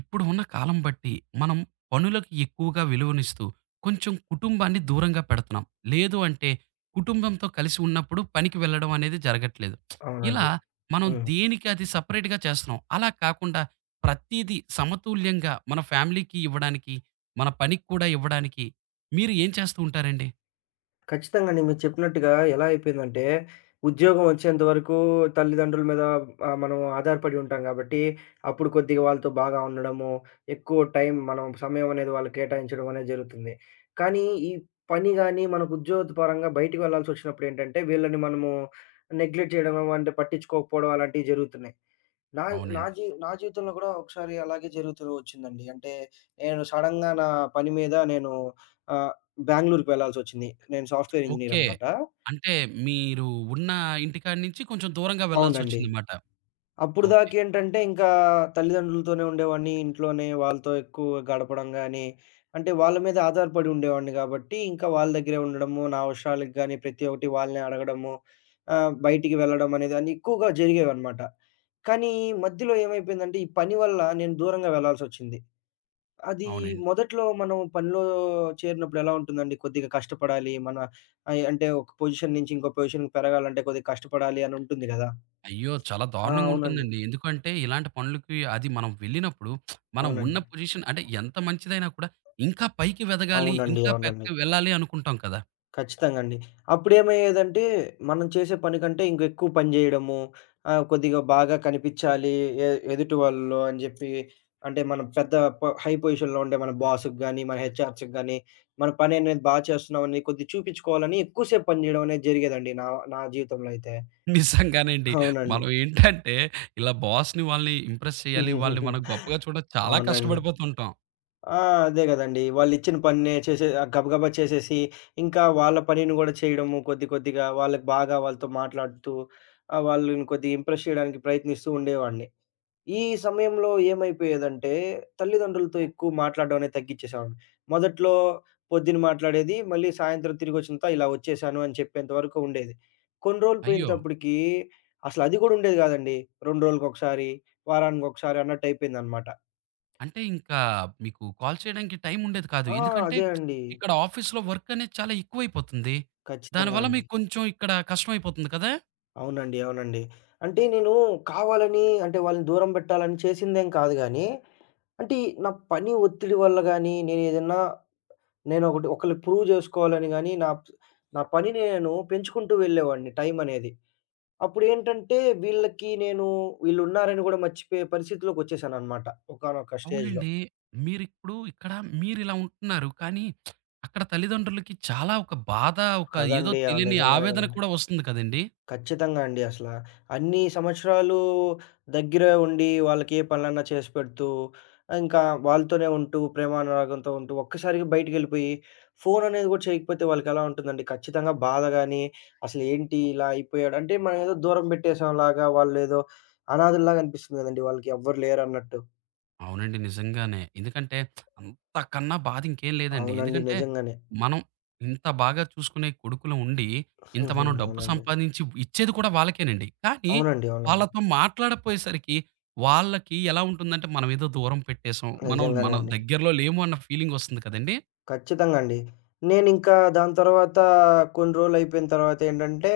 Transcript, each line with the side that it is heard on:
right: ఇప్పుడు ఉన్న కాలం బట్టి మనం పనులకి ఎక్కువగా విలువనిస్తూ, కొంచెం కుటుంబాన్ని దూరంగా పెడుతున్నాం. లేదు అంటే కుటుంబంతో కలిసి ఉన్నప్పుడు పనికి వెళ్ళడం అనేది జరగట్లేదు. ఇలా
left: అవునండి.
right: మనం
left: హ్మ్.
right: దేనికి అది సెపరేట్‌గా చేస్తున్నాం. అలా కాకుండా ప్రతీదీ సమతుల్యంగా మన ఫ్యామిలీకి ఇవ్వడానికి, మన పనికి కూడా ఇవ్వడానికి మీరు ఏం చేస్తూ ఉంటారండి?
left: ఖచ్చితంగా అండి. మీరు చెప్పినట్టుగా ఎలా అయిపోయిందంటే, ఉద్యోగం వచ్చేంత వరకు తల్లిదండ్రుల మీద మనం ఆధారపడి ఉంటాం గాబట్టి, అప్పుడు కొద్దిగా వాళ్ళతో బాగా ఉండడము, ఎక్కువ టైం మనం సమయం అనేది వాళ్ళకి కేటాయించడం అనేది జరుగుతుంది. కానీ, ఈ పని గాని, మనకు ఉద్యోగ పరంగా బయటికి వెళ్ళాల్సొచ్చినప్పుడేంటంటే, వీళ్ళని మనము నెగ్లెక్ట్ చేయడమో, అంటే పట్టించుకోకపోవడం అలాంటివి జరుగుతున్నాయి. నా నా
right: అవునండి.
left: జీ నా జీవితంలో కూడా ఒకసారి అలాగే జరుగుతూ వచ్చిందండి. అంటే నేను సడెన్‌గా నా పని మీద నేను ఆహ్, బెంగుళూరుకి వెళ్ళాల్సొచ్చింది. నేను సాఫ్ట్‌వేర్ ఇంజినీర్
right: ఓకే.
left: అన్నమాట.
right: అంటే మీరు ఉన్న ఇంటికాడ నుంచి కొంచెం దూరంగా
left: అవునండి.
right: వెళ్ళాల్సొచ్చిందన్నమాట.
left: అప్పుడు
right: ఓకే.
left: దాకేంటంటే ఇంకా తల్లిదండ్రులతోనే ఉండేవాడిని. ఇంట్లోనే వాళ్ళతో ఎక్కువ గడపడం గాని, అంటే వాళ్ళ మీద ఆధారపడి ఉండేవాడిని కాబట్టి, ఇంకా వాళ్ళ దగ్గరే ఉండడము, నా అవసరాలకి గాని ప్రతి ఒక్కటి వాళ్ళనే అడగడము, బయటికి వెళ్ళడం అనేది అన్నీ ఎక్కువగా జరిగేవన్నమాట. కానీ మధ్యలో ఏమైపోయిందంటే, ఈ పని వల్ల నేను దూరంగా వెళ్ళాల్సొచ్చింది. అది
right: అవునండి.
left: మొదట్లో మనం పనిలో చేరినప్పుడు ఎలా ఉంటుందండి? కొద్దిగా కష్టపడాలి. అంటే ఒక పొజిషన్ నుంచి ఇంకో పొజిషన్‌కి పెరగాలంటే కొద్దిగా కష్టపడాలి అని ఉంటుంది గదా!
right: అయ్యో, చాలా
left: ఆ,
right: దారుణంగా
left: అవునండి.
right: ఉంటుందండి. ఎందుకంటే ఇలాంటి పనులకి అది మనం వెళ్ళినప్పుడు మనం ఉన్న
left: అవునండి.
right: పొజిషన్ అంటే ఎంత మంచిదైనా కూడా ఇంకా పైకి వెదగాలి,
left: అవునండి.
right: ఇంకా
left: అవునండి.
right: పైకి వెళ్ళాలి అనుకుంటాం కదా!
left: ఖచ్చితంగా అండి. అప్పుడేమయ్యేదంటే, మనం చేసే పని కంటే ఇంకెక్కువ పని జేయడము, కొద్దిగా బాగా కనిపిచ్చాలి ఎదుటి వాళ్ళలో అని జెప్పి, అంటే మనం పెద్ద పొ హై పొజిషన్‌లో ఉండే మన బాస్‌కి గాని, మన హెచ్ఆర్స్‌కి గాని, మన పననేది చేస్తున్నామని కొద్దిగా చూపిచ్చుకోవాలని ఎక్కువ సేపు పని జేయడం అనేది జరిగేదండి నా నా జీవితంలో అయితే.
right: నిజంగానే అండి.
left: అవునండి.
right: మనం ఏంటంటే ఇలా బాస్‌ని వాళ్ళని ఇంప్రెస్ చేయాలి, వాళ్ళని మనం గొప్పగా చూడాలి చాలా
left: అవునండి.
right: కష్టపడిపోతుంటాం.
left: ఆ, అదే గదండీ. వాళ్ళిచ్చిన పనినే చేసే గబగబా చేసేసి, ఇంకా వాళ్ళ పనిని గూడా చేయడము కొద్ది కొద్దిగా వాళ్ళకి బాగా వాళ్ళతో మాట్లాడుతూ, వాళ్ళని కొద్దిగా ఇంప్రెస్ చేయడానికి ప్రయత్నిస్తూ ఉండేవాడిని. ఈ సమయంలో ఏమైపోయేదంటే, తల్లిదండ్రులతో ఎక్కువ మాట్లాడడం అనేది తగ్గిచ్చేసేవాడిని. మొదట్లో పొద్దున మాట్లాడేది, మళ్ళీ సాయంత్రం తిరిగొచ్చిన తర్వాత ఇలా వచ్చేసాను అని చెప్పేంత వరకు ఉండేది. కొన్ని రోజులు
right: అయ్యో!
left: పోయినప్పటికీ అసలది గూడా ఉండేది గాదండి. 2 రోజులకొకసారి, వారానికొకసారి అన్నట్టయిపోయిందనమాట.
right: అంటే ఇంకా మీకు కాల్ చేయడానికి టైం ఉండేది కాదు.
left: ఆ,
right: ఎందుకంటే
left: అదే అండి.
right: ఇక్కడ ఆఫీస్‌లో వర్క్ అనేది చాలా ఎక్కువైపోతుంది.
left: ఖచ్చితంగా
right: దానివల్ల
left: అండి.
right: మీకు కొంచెం ఇక్కడ కష్టమైపోతుంది కదా!
left: అవునండి. అవునండి. అంటే నేను కావాలని అంటే వాళ్ళని దూరం పెట్టాలని చేసిందేం కాదు గానీ, అంటే నా పని ఒత్తిడి వల్ల గానీ, నేనేదన్నా నేనొకటి ఒకళ్ళకి ప్రూవ్ జేసుకోవాలని గానీ, నా నా పనిని నేను పెంచుకుంటూ వెళ్ళేవాడిని టైమనేది. అప్పుడేంటంటే వీళ్ళకి నేను వీళ్ళున్నారని గూడా మర్చిపోయే పరిస్థితిలోకొచ్చేసాననమాట ఒకానొక స్టేజ్‌లో.
right: అవునండి. మీరిప్పుడు ఇక్కడ మీరిలా ఉంటున్నారు. కానీ అక్కడ తల్లిదండ్రులకి చాలా ఒక బాధ, ఒక ఏదో
left: కదండీ! ఆ,
right: తెలియని
left: నిజంగానే
right: ఆవేదన
left: గదండీ!
right: కూడా వస్తుంది కదండీ!
left: ఖచ్చితంగా అండి. అసల అన్ని సంవత్సరాలు దగ్గర ఉండి, వాళ్ళకి ఏ పనులన్నా చేసి పెడుతూ, ఇంకా వాళ్ళతోనే ఉంటూ, ప్రేమానురాగంతో ఉంటూ, ఒక్కసారిగా బయటికెళ్ళిపోయి, ఫోన్ అనేది గూడా చేయకపోతే వాళ్ళకెలా ఉంటుందండి? ఖచ్చితంగా బాధ గాని, అసలేంటి ఇలా అయిపోయాడు? అంటే మనం ఏదో దూరం పెట్టేసాంలాగా, వాళ్ళేదో అనాథల్లాగా అనిపిస్తుంది గదండీ వాళ్ళకి ఎవ్వరు లేరన్నట్టు.
right: అవునండి. నిజంగానే. ఎందుకంటే అంతకన్నా బాధ ఇంకేం లేదండి.
left: అవునండి.
right: ఎందుకంటే
left: నిజంగానే.
right: మనం ఇంత బాగా చూసుకునే కొడుకులం ఉండి, ఇంత
left: హుహు.
right: మనం డబ్బు
left: అవునండి.
right: సంపాదించి ఇచ్చేది కూడా వాళ్ళకేనండి. కానీ
left: అవునండి. అవునండి.
right: వాళ్ళతో మాట్లాడపోయేసరికి వాళ్ళకి ఎలా ఉంటుందంటే మనమేదో దూరం పెట్టేసాం. మనం
left: నిజంగానే
right: మనం
left: అండి.
right: దగ్గరలో లేము అన్న ఫీలింగొస్తుంది కదండీ!
left: ఖచ్చితంగా అండి. నేనింకా దాని తర్వాత కొన్ని రోజులయిపోయిన తర్వాతేంటంటే,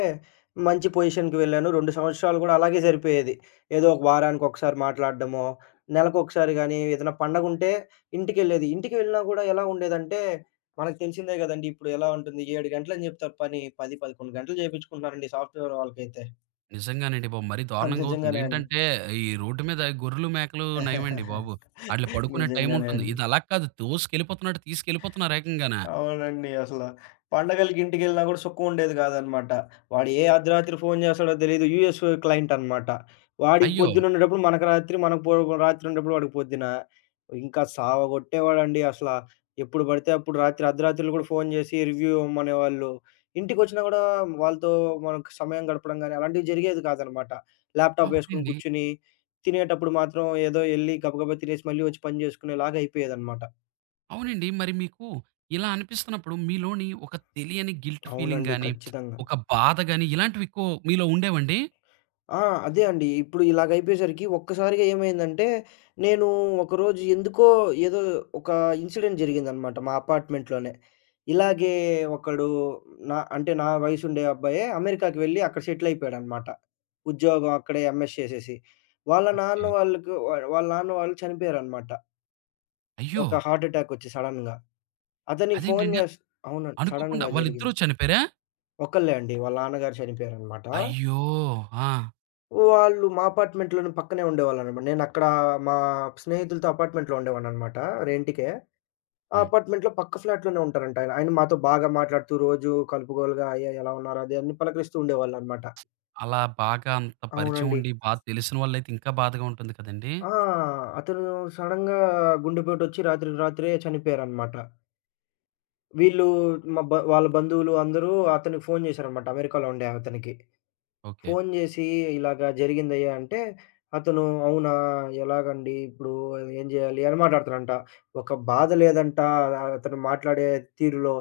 left: మంచి పొజిషన్‌కి వెళ్ళాను. 2 సంవత్సరాలు గూడా అలాగే సరిపోయేది. ఏదో ఒక వారానికొకసారి మాట్లాడడమో, నెలకొకసారి గానీ, ఏదైనా పండగుంటే ఇంటికెళ్ళేది. ఇంటికి వెళ్ళినా గూడా ఎలా ఉండేదంటే, మనకు తెలిసిందే గదండీ! ఇప్పుడు ఎలా ఉంటుంది. 7 గంటలని జెప్తారు పని. 10, 11 గంటలు జేపిచ్చుకుంటున్నారండి సాఫ్ట్‌వేర్ వాళ్ళకైతే.
right: నిజంగానండి బాబు. మరీ
left: ఆ,
right: దారుణంగా అవుతుంది.
left: నిజంగానే అండి.
right: ఏంటంటే, ఈ రోడ్డు మీద గొర్రెలు, మేకలు నయమండి బాబు. ఆటిలి పడుకునే
left: నిజంగానే
right: టైముంటుంది.
left: అండి.
right: ఇది అలా కాదు తోసుకెళ్ళిపోతున్నట్టు తీసుకెళ్ళిపోతున్నారు ఏకంగాన.
left: అవునండి. అసల పండగలకి ఇంటికెళ్ళినా గూడా సుఖం ఉండేది గాదనమాట. వాడు ఏ అర్ధరాత్రి ఫోను జేస్తాడో తెలీదు. యూఎస్ క్లయింట్ అనమాట. వాడికి
right: అయ్యో!
left: పొద్దునుండేటప్పుడు మనకు రాత్రి, మనకు పొ రాత్రి ఉండేటప్పుడు వాడికి పొద్దున. ఇంకా సావగొట్టేవాడండి అసల. ఎప్పుడు బడితే అప్పుడు రాత్రి అర్ధరాత్రులు గూడా ఫోను జేసి రివ్యూ ఇవ్వమనేవాళ్ళు. ఇంటికొచ్చినా గూడా వాళ్ళతో మనకు సమయం గడపడం గాని, అలాంటివి జరిగేది కాదనమాట. ల్యాప్‌టాప్ వేసుకొని
right: అవునండి.
left: కూర్చొని, తినేటప్పుడు మాత్రం ఏదో ఎళ్లి గబగబా తినేసి మళ్ళీ వచ్చి పని జేసుకునేలాగా అయిపోయేదనమాట.
right: అవునండి. మరి మీకు ఇలా అనిపిస్తున్నప్పుడు మీలోని ఒక తెలియని గిల్ట్ ఫీలింగ్
left: అవునండి.
right: గాని,
left: ఖచ్చితంగా.
right: ఒక బాధ గాని ఇలాంటివి ఎక్కువ మీలో ఉండేవండి?
left: ఆ, అదే అండి. ఇప్పుడు ఇలాగయిపోయేసరికి ఒక్కసారిగా ఏమైందంటే, నేను ఒకరోజు ఎందుకో ఏదో ఒక ఇన్సిడెంట్ జరిగిందనమాట మా అపార్ట్‌మెంట్‌లోనే. ఇలాగే ఒకడు నా వయసుండే అబ్బాయే అమెరికాకి వెళ్ళి అక్కడ సెటిలయిపోయాడనమాట. ఉద్యోగం అక్కడే ఎంఎస్ చేసేసి.
right: ఓకే.
left: వాళ్ళ నాన్న వాళ్ళు చనిపోయారనమాట.
right: అయ్యో!
left: ఒక హార్ట్ ఎటాకొచ్చి సడెన్‌గా. అతనికి ఫోను
right: అదేంటండి,
left: చేస్ అవునండి.
right: అనుకోకుండా
left: సడెన్‌గా
right: వాళ్ళిద్దరూ
left: జరిగింది.
right: చనిపోయారా?
left: ఒక్కళ్ళే అండి. వాళ్ళ నాన్నగారు చనిపోయారనమాట.
right: అయ్యో! ఆ!
left: వాళ్ళు మా అపార్ట్‌మెంట్‌లోనే పక్కనే ఉండేవాళ్ళనమాట. నేనక్కడ మా స్నేహితులతో అపార్ట్‌మెంట్‌లో ఉండేవాడిననమాట రెంట్‌కే. ఆ
right: హ్మ్.
left: అపార్ట్‌మెంట్‌లో పక్క ఫ్లాట్‌లోనే ఉంటారంటాయన. ఆయన ఆయన మాతో బాగా మాట్లాడుతూ రోజు కలుపుగోలుగా అయ్యా ఎలా ఉన్నారు? అది అని పలకరిస్తూ ఉండేవాళ్ళనమాట.
right: అలా బాగా అంత పరిచయం
left: అవునండి.
right: ఉండి, బాగా తెలిసిన వాళ్ళైతే ఇంకా బాధగా ఉంటుంది కదండీ.
left: ఆ, అతను సడెన్‌గా గుండెపోటొచ్చి రాత్రికి రాత్రే చనిపోయారనమాట. వీళ్ళు మా బ వాళ్ళ బంధువులు అందరూ అతనికి ఫోను చేశారనమాట అమెరికాలో ఉండే అతనికి.
right: ఓకే.
left: ఫోను జేసి ఇలాగ జరిగిందయ్యా అంటే, అతను అవునా! ఎలాగండి ఇప్పుడు ఏం జేయాలి అని మాట్లాడతాడంట. ఒక బాధ లేదంట అతను మాట్లాడే తీరులో.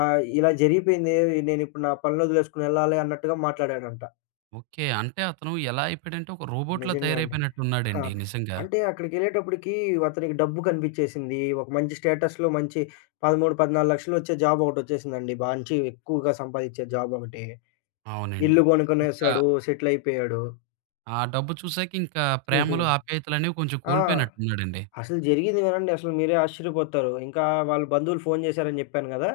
left: ఇలా జరిగిపోయింది నేనిప్పుడు నా పనులొదిలేసుకొని ఎళ్ళాలి అన్నట్టుగా మాట్లాడాడంట.
right: ఓకే. అంటే అతను ఎలా అయిపోయాడంటే ఒక రోబోట్‌లా
left: నిజంగా అండి. ఆ,
right: తయారైపోయినట్టున్నాడండి నిజంగా.
left: అంటే అక్కడికెళ్ళేటప్పటికి అతనికి డబ్బు కనిపిచ్చేసింది. ఒక మంచి స్టేటస్‌లో మంచి 13, 14,00,000 వచ్చే జాబ్ ఒకటొచ్చేసిందండి. మంచి ఎక్కువగా సంపాదిచ్చే జాబ్ ఒకటి.
right: అవునండి.
left: ఇల్లు
right: ఇంకా
left: కొనుక్కునేసాడు. సెటిల్ అయిపోయాడు.
right: ఆ డబ్బు చూసాక ఇంకా
left: హుహు.
right: ప్రేమలు, ఆప్యాయతలనేవి కొంచెం
left: ఆ,
right: కోల్పోయినట్టున్నాడండి.
left: అసలు జరిగింది వినండి. అసలు మీరే ఆశ్చర్యపోతారు. ఇంకా వాళ్ళ బంధువులు ఫోను జేశారని జెప్పాను గదా!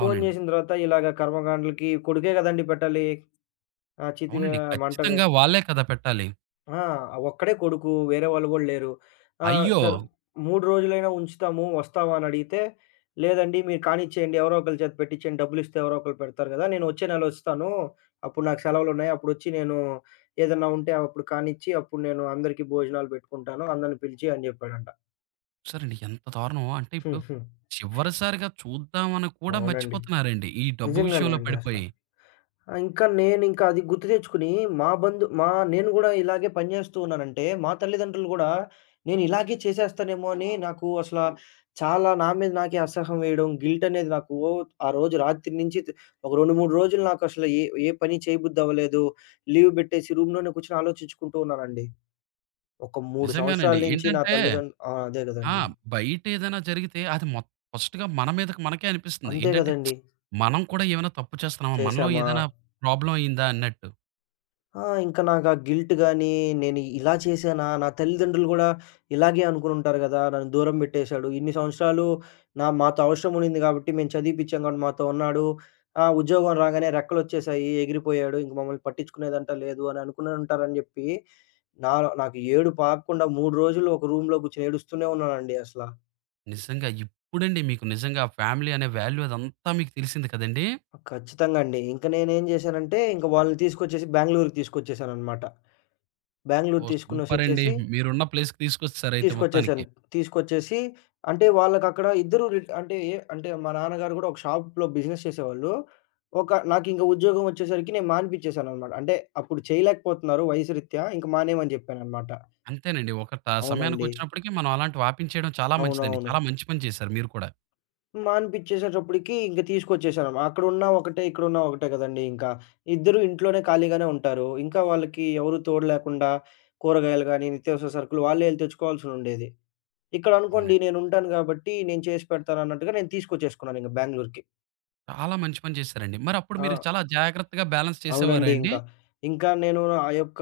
left: ఫోను
right: అవునండి.
left: జేసిన తర్వాత ఇలాగ కర్మకాండలకి కొడుకే గదండీ పెట్టాలి. ఆ! చితి మ
right: అవునండి.
left: మంటని.
right: ఖచ్చితంగా వాళ్ళే కదా పెట్టాలి.
left: ఆ, ఒక్కడే కొడుకు. వేరే వాళ్ళు గూడా లేరు. ఆ,
right: అయ్యో!
left: సరే 3 రోజులైనా ఉంచుతాము. వస్తావా అని అడిగితే, లేదండి మీరు కానిచ్చేయండి. ఎవరో ఒకళ్ళ చేత పెట్టించేయండి. డబ్బులిస్తే ఎవరో ఒకళ్ళు పెడతారు గదా! నేను వచ్చే నెల ఒస్తాను. అప్పుడు నాకు సెలవులున్నాయి. అప్పుడొచ్చి నేను ఏదన్నా ఉంటే అప్పుడు కానిచ్చి అప్పుడు నేను అందరికీ భోజనాలు బెట్టుకుంటాను. అందరిని పిలిచి అని జెప్పాడంట.
right: చూసారండి ఎంత దారుణమో! అంటే ఇప్పుడు చివరిసారిగా చూద్దామని కూడా
left: అవునండి.
right: మర్చిపోతున్నారండి. ఈ డబ్బు
left: నిజంగానే
right: విషయంలో
left: అండి అసల.
right: పడిపోయి.
left: ఆ, నేనింకా అది గుర్తు తెచ్చుకొని మా బంధు మా నేను గూడా ఇలాగే పని జేస్తూ ఉన్నానంటే, మా తల్లిదండ్రులు గూడా నేను ఇలాగే చేసేస్తానేమో అని నాకు అసల చాలా నా మీద నాకే అసహ్యం వేయడం, గిల్ట్ అనేది నాకు ఓ ఆ రోజు రాత్రి నుంచి ఒక 2, 3 రోజులు నాకసల ఏ ఏ పని చేయబుద్ధి అవ్వలేదు. లీవ్ బెట్టేసి రూమ్‌లోనే కూర్చొని ఆలోచించుకుంటూ ఉన్నానండి. ఒక 3 సంవత్సరాల
right: నిజంగానండి.
left: నుంచి నా
right: ఏంటంటే
left: తల్లిదండ్రు ఆ, అదే
right: ఆ!
left: గదండీ.
right: బయటేదైనా జరిగితే అది ఫస్ట్‌గా మన మీదకి మనకే అనిపిస్తుంది.
left: అంతే
right: ఏంటంటే
left: గదండీ.
right: మనం కూడా ఏమైనా తప్పు చేస్తున్నామా? మనలో
left: చేశామా?
right: ఏదైనా ప్రాబ్లమ్ అయిందా అన్నట్టు.
left: ఆ, ఇంక నాకా గిల్ట్ గానీ, నేను ఇలా చేశానా? నా తల్లిదండ్రులు గూడా ఇలాగే అనుకునుంటారు గదా! నన్ను దూరం బెట్టేశాడు. ఇన్ని సంవత్సరాలు నా మాతో అవసరం ఉండింది గాబట్టి, మేము చదివిపిచ్చాం గాబట్టి మాతో ఉన్నాడు. ఆ, ఉద్యోగం రాగానే రెక్కలొచ్చేశాయి, ఎగిరిపోయాడు. ఇంక మమ్మల్ని పట్టించుకునేదంట లేదు అని అనుకునే ఉంటారని జెప్పి, నాలో నాకు ఏడుపు ఆగకుండా 3 రోజులు ఒక రూమ్‌లో గూర్చొని ఏడుస్తూనే ఉన్నానండి అసల.
right: నిజంగా ఇప్పుడండి మీకు నిజంగా ఫ్యామిలీ అనే వాల్యూ అదంతా మీకు తెలిసింది కదండీ!
left: ఖచ్చితంగా అండి. ఇంక నేనేం జేశానంటే, ఇంక వాళ్ళని తీసుకొచ్చేసి బెంగుళూరుకి తీసుకొచ్చేశాననమాట. బెంగుళూరు
right: ఓహ్! సూపర్ అండి.
left: తీసుకొనేసొచ్చేసి
right: మీరున్న ప్లేస్‌కి తీసుకొచ్చేసారైతే మొత్తానికి.
left: తీసుకొచ్చేసాను. తీసుకొచ్చేసి అంటే వాళ్ళకక్కడ ఇద్దరు రిట్ అంటే ఏ అంటే మా నాన్నగారు గూడా ఒక షాప్‌లో బిజినెస్ చేసేవాళ్ళు. నాకింక ఉద్యోగం వచ్చేసరికి నేను మానిపిచ్చేసాననమాట. అంటే అప్పుడు చేయలేకపోతున్నారు వయసు రీత్యా. ఇంక మానేయమని జెప్పాననమాట.
right: అంతేనండి. ఒక
left: అవునండి.
right: సమయానికొచ్చినప్పటికి మనం అలాంటివి ఆపించేయడం చాలా మంచిదండి.
left: అవునవును.
right: చాలా మంచి పని చేశారు మీరు కూడా.
left: మానిపిచ్చేసేటప్పటికి ఇంక తీసుకొచ్చేసాను. అక్కడున్నా ఒకటే, ఇక్కడున్నా ఒకటే గదండీ ఇంకా. ఇద్దరు ఇంట్లోనే ఖాళీగానే ఉంటారు. ఇంకా వాళ్ళకి ఎవరు తోడు లేకుండా కూరగాయలు గానీ, నిత్యావసర సరుకులు వాళ్ళే యెళ్లి తెచ్చుకోవాల్సుండేది. ఇక్కడనుకోండి
right: అవునండి.
left: నేనుంటాను గాబట్టి, నేను చేసి పెడతానన్నట్టుగా నేను తీసుకొచ్చేసుకున్నానింక బెంగుళూరుకి.
right: చాలా మంచి పని చేశారండి. మరప్పుడు
left: ఆ,
right: మీరు చాలా జాగ్రత్తగా బ్యాలెన్స్ చేసేవారా
left: అవునండి
right: అండి?
left: ఇంకా. ఇంకా నేను ఆ యొక్క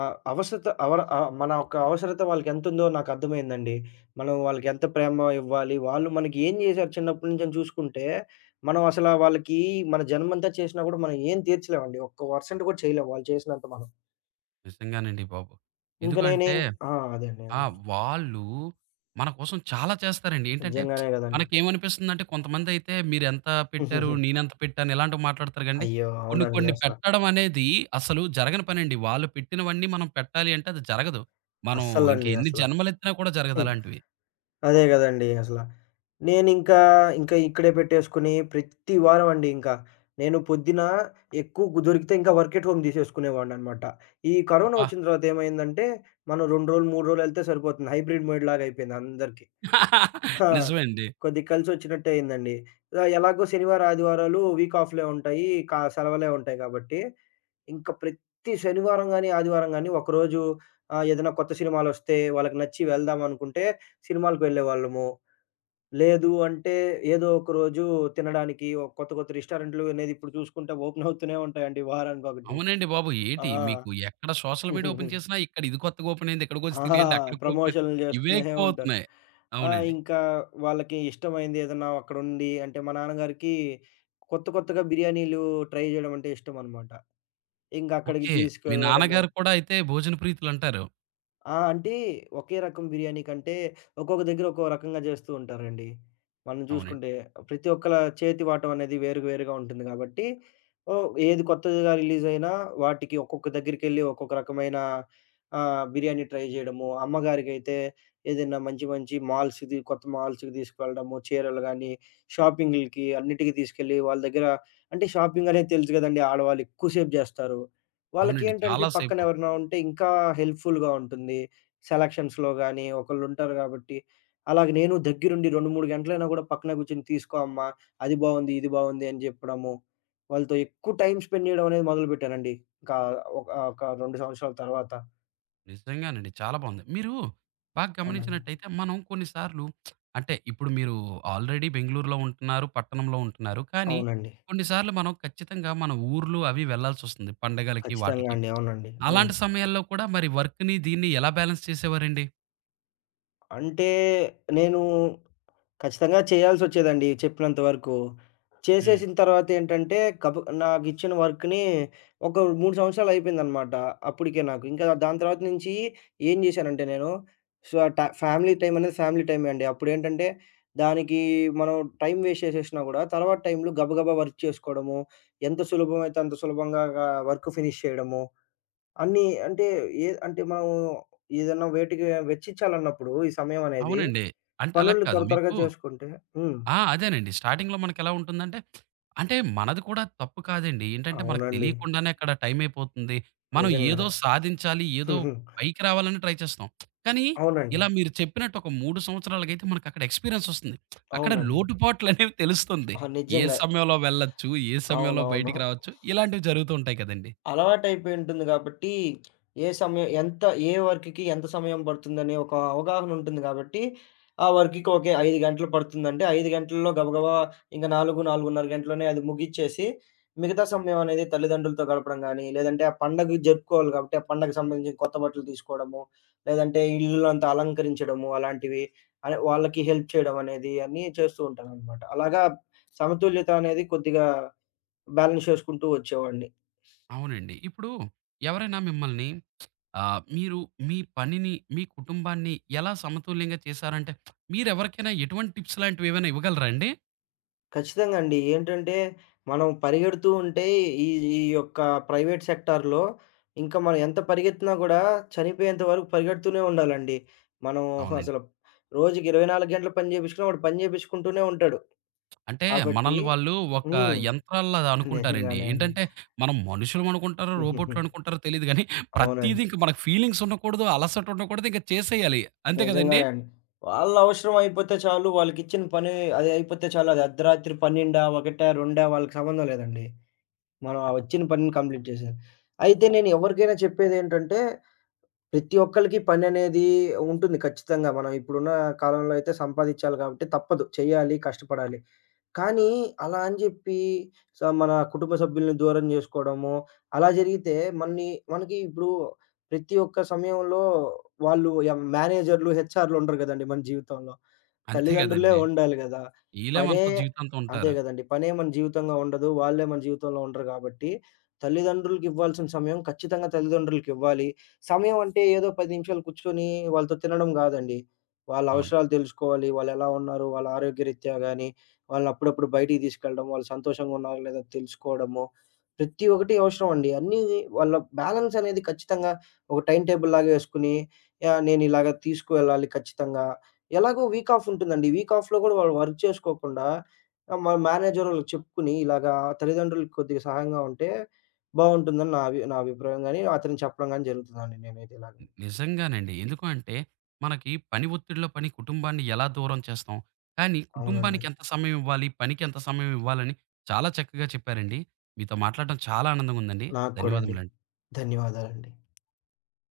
left: అవసరత అవర మన యొక్క అవసరత వాళ్ళకెంతుందో నాకర్థమైందండి. మనం వాళ్ళకెంత ప్రేమ ఇవ్వాలి, వాళ్ళు మనకి ఏం జేశారు చిన్నప్పటి నుంచి అని చూసుకుంటే, మనం అసల వాళ్ళకి మన జన్మంతా చేసినా గూడా మనం ఏం తీర్చలేమండి. ఒక్క పర్సెంట్ గూడా చేయలేం వాళ్ళు చేసినంత మనం.
right: నిజంగానండి బాబు.
left: ఇంక
right: ఎందుకంటే
left: నేనేం ఆ, అదే అండి.
right: ఆ!
left: అదే.
right: వాళ్ళు మన కోసం చాలా చేస్తారండి. ఏంటంటే,
left: నిజంగానే గదండీ.
right: మనకేమనిపిస్తుందంటే కొంతమందయితే మీరెంత పెట్టారు, నేనెంత పెట్టాను ఇలాంటివి మాట్లాడతారు గాండి,
left: అయ్యో!
right: కొన్ని
left: అవునండి
right: కొన్ని
left: అసల.
right: పెట్టడం అనేది అసలు జరగని పనండి. వాళ్ళు పెట్టినవన్నీ మనం పెట్టాలి అంటే అది జరగదు. మనం ఇంక
left: అస్సలండి
right: ఎన్ని
left: అసల.
right: జన్మలెత్తినా కూడా జరగదు అలాంటివి.
left: అదే గదండీ అసల. నేనింకా, ఇంకా ఇక్కడే పెట్టేసుకొని ప్రతి వారం అండి ఇంకా. నేను పొద్దున ఎక్కువ గు దొరికితే ఇంకా వర్క్ ఎట్ హోమ్ తీసేసుకునేవాడిననమాట. ఈ కరోనా
right: అబ్బా!
left: వచ్చిన తర్వాత ఏమైందంటే, మనం 2 రోజులు, 3 రోజులు ఎళ్తే సరిపోతుంది. హైబ్రిడ్ మోడ్ లాగా అయిపోయింది అందరికి. ఆ,
right: నిజమే అండి.
left: కొద్దిగా కలిసొచ్చినట్టే అయిందండి. ఎలాగో శనివారం, ఆదివారాలు వీక్ ఆఫ్‌లే ఉంటాయి. సెలవులే ఉంటాయి గాబట్టి, ఇంక ప్రతి శనివారం గాని, ఆదివారం గాని ఒకరోజు ఏదైనా కొత్త సినిమాలొస్తే వాళ్ళకి నచ్చి వెళ్దామనుకుంటే సినిమాలకు వెళ్ళేవాళ్ళము. లేదు అంటే, ఏదో ఒక రోజు తినడానికి ఒక కొత్త, కొత్త రెస్టారెంట్లు అనేది ఇప్పుడు చూసుకుంటే ఓపెన్ అవుతూనే ఉంటాయండి వారానికొకటి.
right: అవునండి బాబు.
left: ఆ.
right: ఏటి మీకు ఎక్కడ సోషల్ మీడియా
left: హుహుహు.
right: ఓపెన్ చేసినా ఇక్కడ ఇది కొత్తగా ఓపెన్ అయింది, ఇక్కడికొచ్చి
left: ఆ,
right: తిరిగేయండి, అక్కడికి ఓపెన్
left: ప్రమోషన్‌లు
right: ఇవే
left: చేస్తూనే ఉంటారు.
right: ఎక్కువవుతున్నాయి.
left: ఆ,
right: అవునండి.
left: ఇంకా వాళ్ళకి ఇష్టమైంది ఏదన్నా అక్కడుండి అంటే మా నాన్నగారికి కొత్త, కొత్తగా బిర్యానీలు ట్రై చేయడం అంటే ఇష్టమనమాట. ఇంక అక్కడికి
right: ఓకే. మీ
left: తీసుకెళ్ళడము.
right: నాన్నగారు కూడా అయితే భోజన ప్రీతులంటారు.
left: ఆ, అంటే ఒకే రకం బిర్యానీ కంటే ఒక్కొక్క దగ్గర ఒక్కో రకంగా జేస్తూ ఉంటారండి. మనం
right: అవునండి.
left: చూసుకుంటే ప్రతి ఒక్కల చేతి వాటం అనేది వేరు వేరుగా ఉంటుంది గాబట్టి, ఓహ్! ఏది కొత్తగా రిలీజ్ అయినా వాటికి ఒక్కొక్క దగ్గరికెళ్ళి ఒక్కొక్క రకమైన బిర్యానీ ట్రై జేయడము. అమ్మగారికైతే ఏదైనా మంచి మంచి మాల్స్‌ది కొత్త మాల్స్‌కి తీసుకువెళ్ళడము. చీరలు గాని, షాపింగ్‌లకి అన్నిటికి తీసుకెళ్ళి వాళ్ళ దగ్గర అంటే షాపింగ్ అనేది తెలుసు గదండీ ఆడవాళ్ళు ఎక్కువ సేపు జేస్తారు.
right: అవునండి.
left: వాళ్ళకేంటంటే
right: చాలా
left: పక్కన
right: సేపు.
left: ఎవరైనా ఉంటే ఇంకా హెల్ప్‌ఫుల్‌గా ఉంటుంది. సెలక్షన్స్‌లో గాని ఒకళ్ళుంటారు గాబట్టి. అలాగే నేను దగ్గరుండి 2, 3 గంటలైనా గూడా పక్కన కూర్చొని తీసుకో అమ్మా! అది బావుంది, ఇది బావుంది అని జెప్పడము. వాళ్ళతో ఎక్కువ టైం స్పెండ్ జేయడం అనేది మొదలుపెట్టానండి. ఇంకా ఒక ఒక 2 సంవత్సరాల తర్వాత.
right: నిజంగానండి. చాలా బావుంది. మీరు బాగా
left: అవునండి.
right: గమనించినట్టయితే మనం కొన్ని సార్లు అంటే ఇప్పుడు మీరు ఆల్రెడీ బెంగుళూరులో ఉంటున్నారు, పట్టణంలో ఉంటున్నారు. కానీ
left: అవునండి.
right: కొన్ని సార్లు మనం ఖచ్చితంగా మన ఊర్లు అవి వెళ్ళాల్సొస్తుంది పండగలకి
left: ఖచ్చితంగా
right: వాటికి.
left: అండి. అవునండి. హ్మ్.
right: అలాంటి సమయాల్లో కూడా మరి వర్క్‌ని దీన్ని ఎలా బ్యాలెన్స్ చేసేవారండి?
left: అంటే నేను ఖచ్చితంగా చేయాల్సొచ్చేదండి చెప్పినంత వరకు.
right: హ్మ్.
left: చేసేసిన తర్వాతేంటంటే గబ నాకిచ్చిన వర్క్‌ని ఒక 3 సంవత్సరాలయిపోయిందనమాట అప్పటికే నాకు. ఇంకా దాని తర్వాత నుంచి ఏం జేశానంటే నేను సో, ట ఫ్యామిలీ టైమ్ అనేది ఫ్యామిలీ టైమే అండి. అప్పుడేంటంటే దానికి మనం టైమ్ వేస్ట్ చేసేసినా గూడా తర్వాత టైంలో గబగబా వర్క్ చేసుకోవడము, ఎంత సులభమైతే అంత సులభంగా గా వర్క్ ఫినిష్ చేయడము, అన్నీ అంటే ఏ అంటే మనం ఏదన్నా వేటికి వెచ్చించాలన్నప్పుడు ఈ సమయం అనేది
right: అవునండి. అంటే అలా
left: పనులు
right: కాదు
left: త్వరగా
right: మీకు
left: చేసుకుంటే హ్మ్.
right: ఆ! అదేనండి. స్టార్టింగ్‌లో మనకెలా ఉంటుందంటే, అంటే మనది కూడా తప్పు కాదండి. ఏంటంటే మనకు
left: అవునండి.
right: తెలియకుండానే అక్కడ టైమయిపోతుంది. మనం ఏదో
left: నిజంగానే.
right: సాధించాలి, ఏదో
left: హుహు.
right: పైకి రావాలని ట్రై చేస్తాం. కానీ
left: అవునండి.
right: ఇలా మీరు చెప్పినట్టు ఒక 3 సంవత్సరాలకైతే మనకక్కడ ఎక్స్‌పీరియన్సొస్తుంది. అక్కడ
left: అవునండి.
right: లోటుపాట్లనేవి తెలుస్తుంది.
left: ఆ,
right: ఏ
left: నిజంగా.
right: సమయంలో వెళ్ళొచ్చు, ఏ సమయంలో
left: అవునవును.
right: బయటికి రావచ్చు, ఇలాంటివి జరుగుతూ ఉంటాయి కదండీ.
left: అలవాటైపోయి ఉంటుంది గాబట్టి, ఏ సమయం ఎంత ఏ వర్క్‌కి ఎంత సమయం పడుతుందనే ఒక అవగాహన ఉంటుంది గాబట్టి, ఆ వర్క్‌కి ఓకే. 5 గంటలు పడుతుందంటే, 5 గంటల్లో గబగబా ఇంక 4, 4:30 గంటలోనే అది ముగిచ్చేసి, మిగతా సమయం అనేది తల్లిదండ్రులతో గడపడం గానీ, లేదంటే ఆ పండగ జరుపుకోవాలి గాబట్టి, ఆ పండగకి సంబంధించిన కొత్త బట్టలు తీసుకోవడము, లేదంటే ఇల్లంతా అలంకరించడము అలాంటివి, అదే వాళ్ళకి హెల్ప్ చేయడం అనేది అన్నీ చేస్తూ ఉంటాననమాట. అలాగా సమతుల్యత అనేది కొద్దిగా బ్యాలెన్స్ చేసుకుంటూ వచ్చేవాడిని.
right: అవునండి. ఇప్పుడు ఎవరైనా మిమ్మల్ని మీరు మీ పనిని, మీ కుటుంబాన్ని ఎలా సమతుల్యంగా చేశారంటే మీరెవరికైనా ఎటువంటి టిప్స్ లాంటివేవైనా ఇవ్వగలరా అండి?
left: ఖచ్చితంగా అండి. ఏంటంటే, మనం పరిగెడుతూ ఉంటే ఈ ఈ యొక్క ప్రైవేట్ సెక్టార్‌లో ఇంకా మనం ఎంత పరిగెత్తినా గూడా చనిపోయేంత వరకు పరిగెడుతూనే ఉండాలండి. మనం
right: అవునండి.
left: అసలు రోజుకి 24 గంటలు పని జేపిచ్చుకున్నా వాడు పని జేపిచ్చుకుంటూనే ఉంటాడు.
right: అంటే
left: కాబట్టి
right: మనల్ని వాళ్ళు ఒక
left: హ్మ్.
right: యంత్రాల్లా అనుకుంటారండి.
left: నిజంగానే అండి.
right: ఏంటంటే మనం మనుషులమనుకుంటారో, రోబోట్లనుకుంటారో తెలీదు గానీ ప్రతీదీ
left: అవునండి.
right: ఇంక మనకు ఫీలింగ్స్ ఉండకూడదు, అలసట ఉండకూడదు. ఇంక చేసేయాలి. అంతే కదండీ!
left: నిజంగానే అండి. వాళ్ళ అవసరం అయిపోతే చాలు, వాళ్ళకిచ్చిన పని అది అయిపోతే చాలు. అది అర్ధరాత్రి 12, 1, 2 వాళ్ళకి సంబంధం లేదండి. మనం ఆ వచ్చిన పనిని కంప్లీట్ చేశాను. అయితే నేను ఎవరికైనా చెప్పేదేంటంటే, ప్రతి ఒక్కళ్ళకి పననేది ఉంటుంది ఖచ్చితంగా. మనం ఇప్పుడున్న కాలంలో అయితే సంపాదించాలి కాబట్టి తప్పదు. చేయాలి, కష్టపడాలి. కానీ అలా అని జెప్పి మన కుటుంబ సభ్యుల్ని దూరం జేసుకోవడము, అలా జరిగితే మన్ని మనకి ఇప్పుడు ప్రతి ఒక్క సమయంలో వాళ్ళు మేనేజర్‌లు, హెచ్ఆర్‌లు ఉండరు గదండీ మన జీవితంలో.
right: అంతే
left: తల్లిదండ్రులే
right: గదండీ!
left: వండాలి గదా!
right: ఈళ్ళే
left: పనే
right: మనతో జీవితాంతం
left: అదే
right: ఉంటారు.
left: గదండీ. పనే మన జీవితంగా ఉండదు. వాళ్ళే మన జీవితంలో ఉండరు గాబట్టి, తల్లిదండ్రులకివ్వాల్సిన సమయం ఖచ్చితంగా తల్లిదండ్రులకివ్వాలి. సమయం అంటే ఏదో 10 నిమిషాలు కూర్చొని వాళ్ళతో తినడం గాదండి. వాళ్ళ
right: అవును.
left: అవసరాలు తెలుసుకోవాలి. వాళ్ళెలా ఉన్నారు? వాళ్ళ ఆరోగ్యరీత్యా గానీ, వాళ్ళని అప్పుడప్పుడు బయటికి తీసుకెళ్ళడం, వాళ్ళు సంతోషంగున్నారా లేదా తెలుసుకోవడము. ప్రతి ఒక్కటి అవసరం అండి. అన్నీ వాళ్ళ బ్యాలెన్స్ అనేది ఖచ్చితంగా ఒక టైమ్ టేబుల్‌లాగా యేసుకొని, యాహ్! నేనిలాగ తీసుకువెళ్ళాలి ఖచ్చితంగా ఎలాగో వీక్ ఆఫ్ ఉంటుందండి. వీక్ ఆఫ్‌లో గూడా వాళ్ళు వర్క్ చేసుకోకుండా మా మేనేజరోళ్ళకి చెప్పుకొని ఇలాగా తల్లిదండ్రులకి కొద్దిగా సహాయంగా ఉంటే బావుంటుందని నా అభిప్రాయం గాని, అతనికి చెప్పడం గాని జరుగుతుందండి నేనైతే ఇలాగ.
right: నిజంగానండి. ఎందుకు అంటే, మనకి పని ఒత్తిడిలో పని కుటుంబాన్ని ఎలా దూరం చేస్తాం, కానీ
left: అవునండి.
right: కుటుంబానికి ఎంత సమయం ఇవ్వాలి, పనికి ఎంత సమయం ఇవ్వాలని చాలా చక్కగా చెప్పారండి. మీతో మాట్లాడడం చాలా ఆనందంగా ఉందండి.
left: నాకు కూడా అండి.
right: ధన్యవాదములండి.
left: ధన్యవాదాలండి.